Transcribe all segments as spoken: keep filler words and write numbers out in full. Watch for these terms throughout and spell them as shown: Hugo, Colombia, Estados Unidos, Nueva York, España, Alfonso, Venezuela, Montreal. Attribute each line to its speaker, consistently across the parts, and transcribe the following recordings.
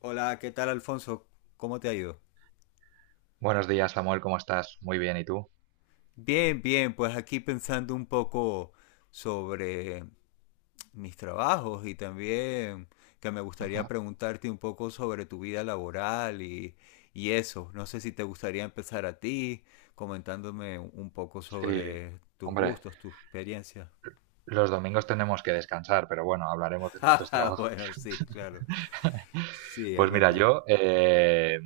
Speaker 1: Hola, ¿qué tal, Alfonso? ¿Cómo te ha ido?
Speaker 2: Buenos días, Samuel, ¿cómo estás? Muy bien, ¿y tú?
Speaker 1: Bien, bien, pues aquí pensando un poco sobre mis trabajos y también que me gustaría
Speaker 2: Ajá.
Speaker 1: preguntarte un poco sobre tu vida laboral y, y eso. No sé si te gustaría empezar a ti comentándome un poco
Speaker 2: Sí,
Speaker 1: sobre tus
Speaker 2: hombre,
Speaker 1: gustos, tus experiencias.
Speaker 2: los domingos tenemos que descansar, pero bueno, hablaremos de nuestros
Speaker 1: Ah,
Speaker 2: trabajos.
Speaker 1: bueno, sí, claro. Sí, es
Speaker 2: Pues mira,
Speaker 1: verdad.
Speaker 2: yo, eh,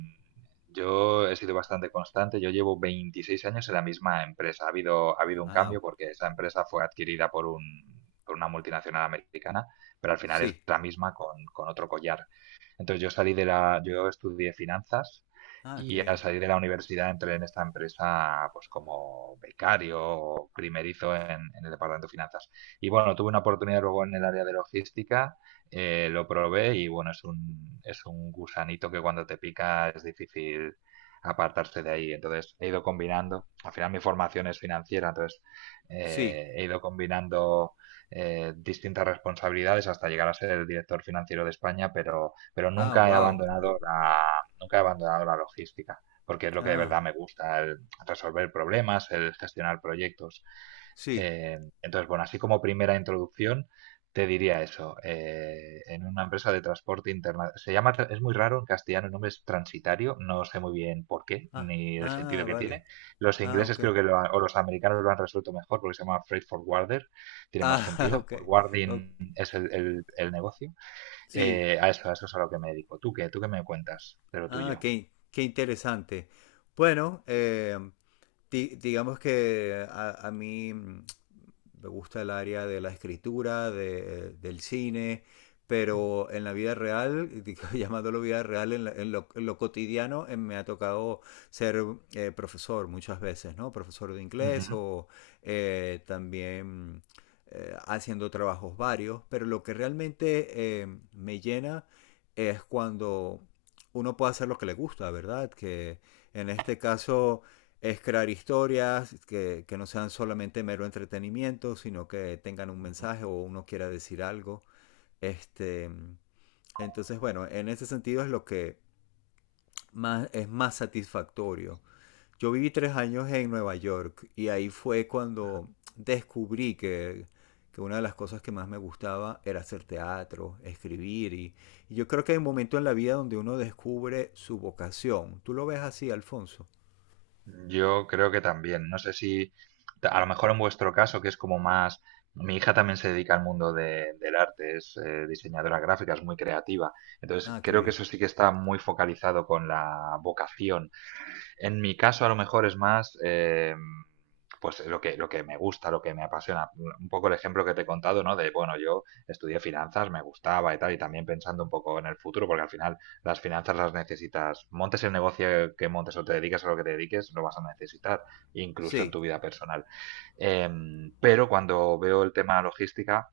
Speaker 2: yo he sido bastante constante, yo llevo veintiséis años en la misma empresa. Ha habido, ha habido un
Speaker 1: Ah,
Speaker 2: cambio porque esa empresa fue adquirida por un, por una multinacional americana, pero al final es
Speaker 1: sí.
Speaker 2: la misma con, con otro collar. Entonces yo salí de la, yo estudié finanzas
Speaker 1: Ah, qué
Speaker 2: y al
Speaker 1: bien.
Speaker 2: salir de la universidad entré en esta empresa pues como becario o primerizo en, en el departamento de finanzas. Y bueno, tuve una oportunidad luego en el área de logística, eh, lo probé y bueno, es un, es un gusanito que cuando te pica es difícil apartarse de ahí. Entonces he ido combinando, al final mi formación es financiera, entonces
Speaker 1: Sí.
Speaker 2: eh, he ido combinando eh, distintas responsabilidades hasta llegar a ser el director financiero de España, pero pero
Speaker 1: Ah,
Speaker 2: nunca he
Speaker 1: wow.
Speaker 2: abandonado la, nunca he abandonado la logística, porque es lo que de
Speaker 1: Ah,
Speaker 2: verdad me gusta, el resolver problemas, el gestionar proyectos.
Speaker 1: sí.
Speaker 2: Eh, entonces, bueno, así como primera introducción, te diría eso. Eh, en una empresa de transporte internacional, se llama, tra- es muy raro en castellano, el nombre es transitario, no sé muy bien por qué,
Speaker 1: Ah,
Speaker 2: ni el sentido
Speaker 1: ah,
Speaker 2: que
Speaker 1: vale.
Speaker 2: tiene. Los
Speaker 1: Ah,
Speaker 2: ingleses
Speaker 1: ok.
Speaker 2: creo que lo han- o los americanos lo han resuelto mejor porque se llama freight forwarder, tiene más
Speaker 1: Ah,
Speaker 2: sentido.
Speaker 1: ok. O-
Speaker 2: Forwarding es el el- el negocio.
Speaker 1: sí.
Speaker 2: Eh, a eso, a eso es a lo que me dedico. ¿Tú qué? ¿Tú qué me cuentas de lo
Speaker 1: Ah,
Speaker 2: tuyo?
Speaker 1: qué, qué interesante. Bueno, eh, di- digamos que a, a mí, mm, me gusta el área de la escritura, de- del cine, pero en la vida real, digo, llamándolo vida real, en, la- en lo, en lo cotidiano, eh, me ha tocado ser eh, profesor muchas veces, ¿no? Profesor de inglés
Speaker 2: Ujú.
Speaker 1: o eh, también, eh, haciendo trabajos varios, pero lo que realmente, eh, me llena es cuando uno puede hacer lo que le gusta, ¿verdad? Que en este caso es crear historias que, que no sean solamente mero entretenimiento, sino que tengan un mensaje o uno quiera decir algo. Este, entonces, bueno, en ese sentido es lo que más, es más satisfactorio. Yo viví tres años en Nueva York y ahí fue cuando descubrí que, que una de las cosas que más me gustaba era hacer teatro, escribir y, y yo creo que hay un momento en la vida donde uno descubre su vocación. ¿Tú lo ves así, Alfonso?
Speaker 2: Yo creo que también. No sé si, ta- A lo mejor en vuestro caso, que es como más... Mi hija también se dedica al mundo de- del arte, es eh, diseñadora gráfica, es muy creativa. Entonces,
Speaker 1: Ah, qué
Speaker 2: creo que
Speaker 1: bien.
Speaker 2: eso sí que está muy focalizado con la vocación. En mi caso, a lo mejor es más. eh, pues lo que, lo que me gusta, lo que me apasiona. Un poco el ejemplo que te he contado, ¿no? De, bueno, yo estudié finanzas, me gustaba y tal, y también pensando un poco en el futuro, porque al final las finanzas las necesitas, montes el negocio que montes o te dediques a lo que te dediques, lo vas a necesitar, incluso en
Speaker 1: Sí,
Speaker 2: tu vida personal. Em, pero cuando veo el tema logística,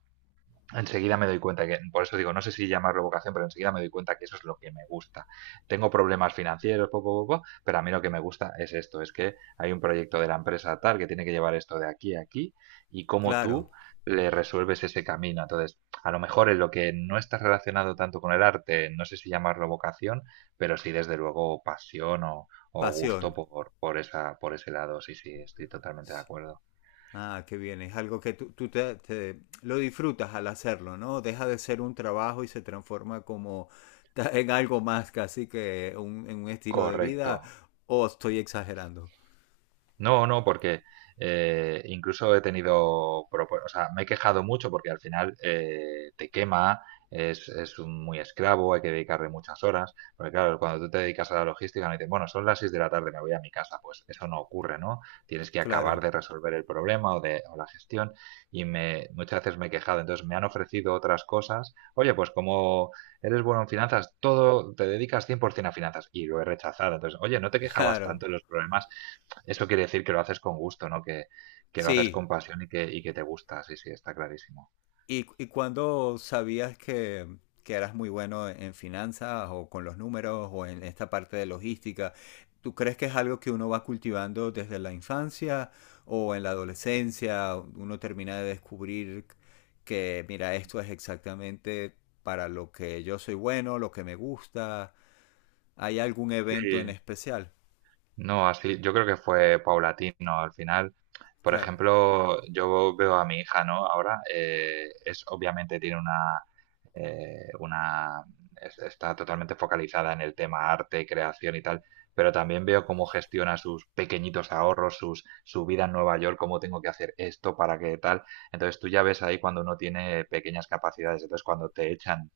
Speaker 2: enseguida me doy cuenta que, por eso digo, no sé si llamarlo vocación, pero enseguida me doy cuenta que eso es lo que me gusta. Tengo problemas financieros, poco, poco, pero a mí lo que me gusta es esto, es que hay un proyecto de la empresa tal que tiene que llevar esto de aquí a aquí y cómo
Speaker 1: claro,
Speaker 2: tú le resuelves ese camino. Entonces, a lo mejor en lo que no está relacionado tanto con el arte, no sé si llamarlo vocación, pero sí desde luego pasión o, o gusto
Speaker 1: pasión.
Speaker 2: por, por esa, por ese lado. Sí, sí, estoy totalmente de acuerdo.
Speaker 1: Ah, qué bien. Es algo que tú, tú te, te- lo disfrutas al hacerlo, ¿no? Deja de ser un trabajo y se transforma como ta- en algo más, casi que un, en un estilo de
Speaker 2: Correcto.
Speaker 1: vida. ¿O estoy exagerando?
Speaker 2: No, no, porque eh, incluso he tenido, propo- o sea, me he quejado mucho porque al final eh, te quema, es, es un- muy esclavo, hay que dedicarle muchas horas, porque claro, cuando tú te dedicas a la logística, no dices, bueno, son las seis de la tarde, me voy a mi casa, pues eso no ocurre, ¿no? Tienes que acabar
Speaker 1: Claro,
Speaker 2: de resolver el problema o, de, o la gestión y me, muchas veces me he quejado, entonces me han ofrecido otras cosas, oye, pues como eres bueno en finanzas, todo, te dedicas cien por ciento a finanzas y lo he rechazado, entonces, oye, no te quejabas
Speaker 1: claro.
Speaker 2: tanto de los problemas, eso quiere decir que lo haces con gusto, ¿no? Que, que lo haces
Speaker 1: Sí.
Speaker 2: con pasión y que, y que te gusta, sí, sí, está clarísimo.
Speaker 1: ¿Y, y cuándo sabías que, que eras muy bueno en finanzas o con los números o en esta parte de logística? ¿Tú crees que es algo que uno va cultivando desde la infancia o en la adolescencia? Uno termina de descubrir que, mira, esto es exactamente para lo que yo soy bueno, lo que me gusta. ¿Hay algún evento en
Speaker 2: Sí,
Speaker 1: especial?
Speaker 2: no, así, yo creo que fue paulatino al final. Por
Speaker 1: Claro,
Speaker 2: ejemplo, yo veo a mi hija, ¿no? Ahora, eh, es obviamente tiene una, eh, una, es- está totalmente focalizada en el tema arte, creación y tal, pero también veo cómo gestiona sus pequeñitos ahorros, sus, su vida en Nueva York, cómo tengo que hacer esto para que tal. Entonces tú ya ves ahí cuando uno tiene pequeñas capacidades, entonces cuando te echan,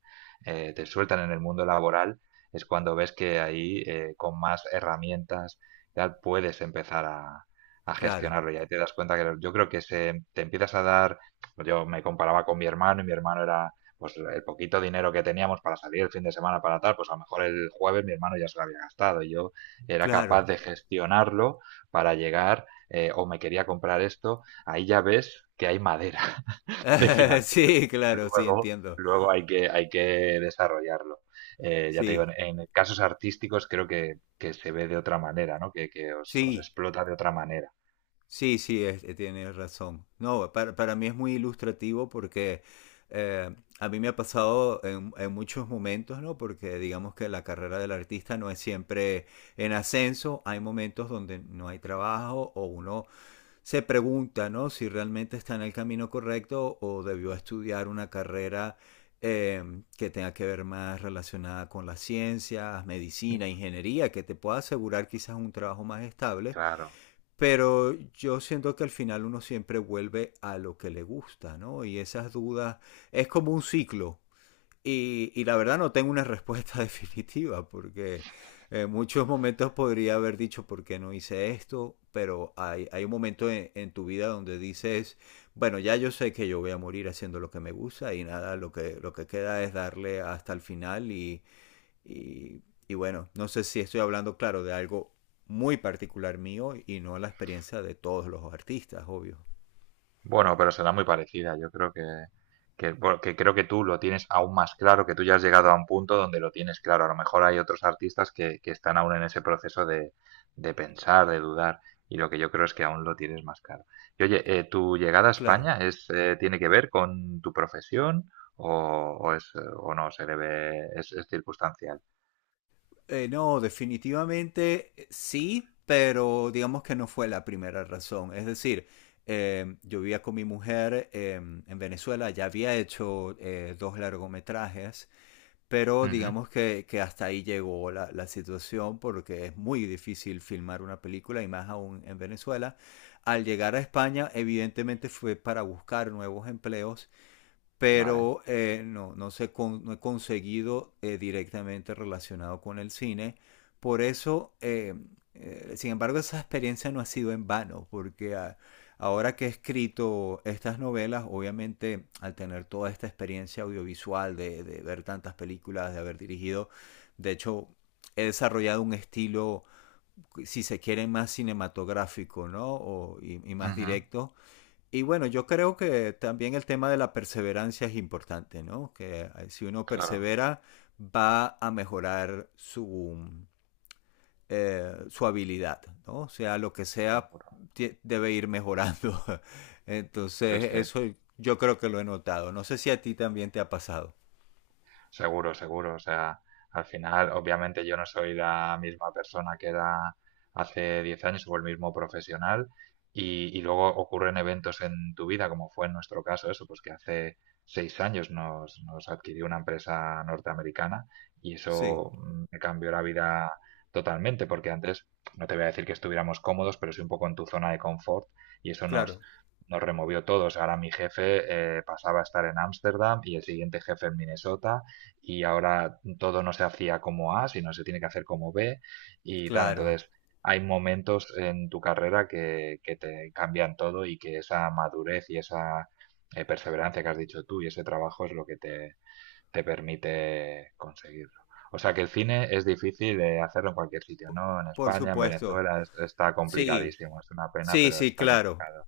Speaker 2: eh, te sueltan en el mundo laboral, es cuando ves que ahí eh, con más herramientas ya puedes empezar a, a
Speaker 1: claro,
Speaker 2: gestionarlo. Y ahí te das cuenta que yo creo que se, te empiezas a dar, pues yo me comparaba con mi hermano y mi hermano era pues el poquito dinero que teníamos para salir el fin de semana para tal, pues a lo mejor el jueves mi hermano ya se lo había gastado y yo era capaz
Speaker 1: claro.
Speaker 2: de gestionarlo para llegar eh, o me quería comprar esto, ahí ya ves que hay madera, de financiero.
Speaker 1: Sí, claro, sí,
Speaker 2: Luego,
Speaker 1: entiendo.
Speaker 2: luego hay que, hay que desarrollarlo. Eh, ya te digo,
Speaker 1: Sí,
Speaker 2: en, en casos artísticos creo que, que se ve de otra manera, ¿no? Que, que os, os
Speaker 1: sí.
Speaker 2: explota de otra manera.
Speaker 1: Sí, sí, es- eh, tienes razón. No, para, para mí es muy ilustrativo porque, eh, a mí me ha pasado en, en muchos momentos, ¿no? Porque digamos que la carrera del artista no es siempre en ascenso. Hay momentos donde no hay trabajo o uno se pregunta, ¿no? Si realmente está en el camino correcto o debió estudiar una carrera, eh, que tenga que ver más relacionada con las ciencias, medicina, ingeniería, que te pueda asegurar quizás un trabajo más estable.
Speaker 2: Claro.
Speaker 1: Pero yo siento que al final uno siempre vuelve a lo que le gusta, ¿no? Y esas dudas es como un ciclo. Y, y la verdad no tengo una respuesta definitiva, porque en muchos momentos podría haber dicho por qué no hice esto, pero hay, hay un momento en, en tu vida donde dices, bueno, ya yo sé que yo voy a morir haciendo lo que me gusta y nada, lo que, lo que queda es darle hasta el final y, y, y bueno, no sé si estoy hablando, claro, de algo muy particular mío y no la experiencia de todos los artistas, obvio.
Speaker 2: Bueno, pero será muy parecida. Yo creo que, que, bueno, que creo que tú lo tienes aún más claro, que tú ya has llegado a un punto donde lo tienes claro. A lo mejor hay otros artistas que, que están aún en ese proceso de, de pensar, de dudar, y lo que yo creo es que aún lo tienes más claro. Y oye, eh, ¿tu llegada a
Speaker 1: Claro.
Speaker 2: España es, eh, tiene que ver con tu profesión o, o es, eh, o no se debe, es, es circunstancial?
Speaker 1: Eh, no, definitivamente, eh, sí, pero digamos que no fue la primera razón. Es decir, eh, yo vivía con mi mujer, eh, en Venezuela, ya había hecho eh, dos largometrajes. Pero
Speaker 2: Ujú,
Speaker 1: digamos que, que hasta ahí llegó la, la situación, porque es muy difícil filmar una película y más aún en Venezuela. Al llegar a España, evidentemente fue para buscar nuevos empleos,
Speaker 2: vale.
Speaker 1: pero eh, no, no, se con- no he conseguido, eh, directamente relacionado con el cine. Por eso, eh, eh, sin embargo, esa experiencia no ha sido en vano, porque ah, ahora que he escrito estas novelas, obviamente al tener toda esta experiencia audiovisual, de, de ver tantas películas, de haber dirigido, de hecho, he desarrollado un estilo, si se quiere, más cinematográfico, ¿no? O- y, y más
Speaker 2: Ujú,
Speaker 1: directo. Y bueno, yo creo que también el tema de la perseverancia es importante, ¿no? Que, eh, si uno
Speaker 2: claro,
Speaker 1: persevera, va a mejorar su, eh, su habilidad, ¿no? O sea, lo que sea,
Speaker 2: seguro.
Speaker 1: tie- debe ir mejorando.
Speaker 2: Sí,
Speaker 1: Entonces,
Speaker 2: sí.
Speaker 1: eso yo creo que lo he notado. No sé si a ti también te ha pasado.
Speaker 2: Seguro, seguro. O sea, al final, obviamente yo no soy la misma persona que era hace diez años o el mismo profesional y, y luego ocurren eventos en tu vida, como fue en nuestro caso, eso, pues que hace seis años nos, nos adquirió una empresa norteamericana y
Speaker 1: Sí,
Speaker 2: eso mm, me cambió la vida totalmente, porque antes no te voy a decir que estuviéramos cómodos, pero sí un poco en tu zona de confort y eso nos,
Speaker 1: claro,
Speaker 2: nos removió todos. Ahora mi jefe eh, pasaba a estar en Ámsterdam y el siguiente jefe en Minnesota y ahora todo no se hacía como A, sino se tiene que hacer como B y tal.
Speaker 1: claro,
Speaker 2: Entonces, hay momentos en tu carrera que, que te cambian todo y que esa madurez y esa eh, perseverancia que has dicho tú y ese trabajo es lo que te, te permite conseguirlo. O sea que el cine es difícil de hacerlo en cualquier sitio, ¿no? En
Speaker 1: por
Speaker 2: España, en
Speaker 1: supuesto.
Speaker 2: Venezuela, es- está
Speaker 1: Sí,
Speaker 2: complicadísimo. Es una pena,
Speaker 1: sí,
Speaker 2: pero
Speaker 1: sí,
Speaker 2: está
Speaker 1: claro.
Speaker 2: complicado.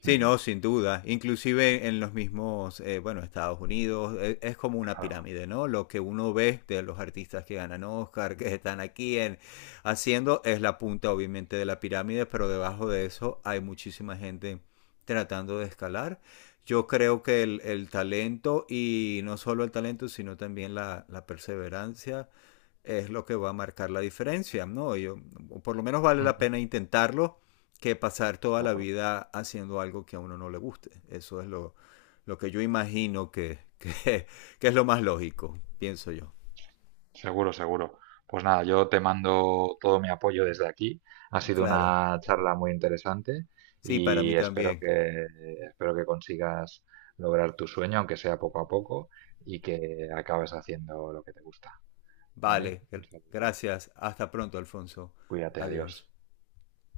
Speaker 1: Sí,
Speaker 2: Ujú,
Speaker 1: no, sin duda. Inclusive en los mismos, eh, bueno, Estados Unidos, eh, es como una
Speaker 2: claro.
Speaker 1: pirámide, ¿no? Lo que uno ve de los artistas que ganan Oscar, que están aquí en, haciendo, es la punta obviamente de la pirámide, pero debajo de eso hay muchísima gente tratando de escalar. Yo creo que el, el talento, y no solo el talento, sino también la, la perseverancia, es lo que va a marcar la diferencia, ¿no? Yo, por lo menos vale la
Speaker 2: Ujú,
Speaker 1: pena intentarlo, que pasar toda la
Speaker 2: seguro.
Speaker 1: vida haciendo algo que a uno no le guste. Eso es lo, lo que yo imagino que, que, que es lo más lógico, pienso yo.
Speaker 2: Seguro, seguro. Pues nada, yo te mando todo mi apoyo desde aquí. Ha sido
Speaker 1: Claro,
Speaker 2: una charla muy interesante
Speaker 1: sí, para mí
Speaker 2: y espero
Speaker 1: también.
Speaker 2: que, espero que consigas lograr tu sueño, aunque sea poco a poco, y que acabes haciendo lo que te gusta, ¿vale?
Speaker 1: Vale,
Speaker 2: Un saludo.
Speaker 1: gracias. Hasta pronto, Alfonso.
Speaker 2: Cuídate, adiós.
Speaker 1: Adiós.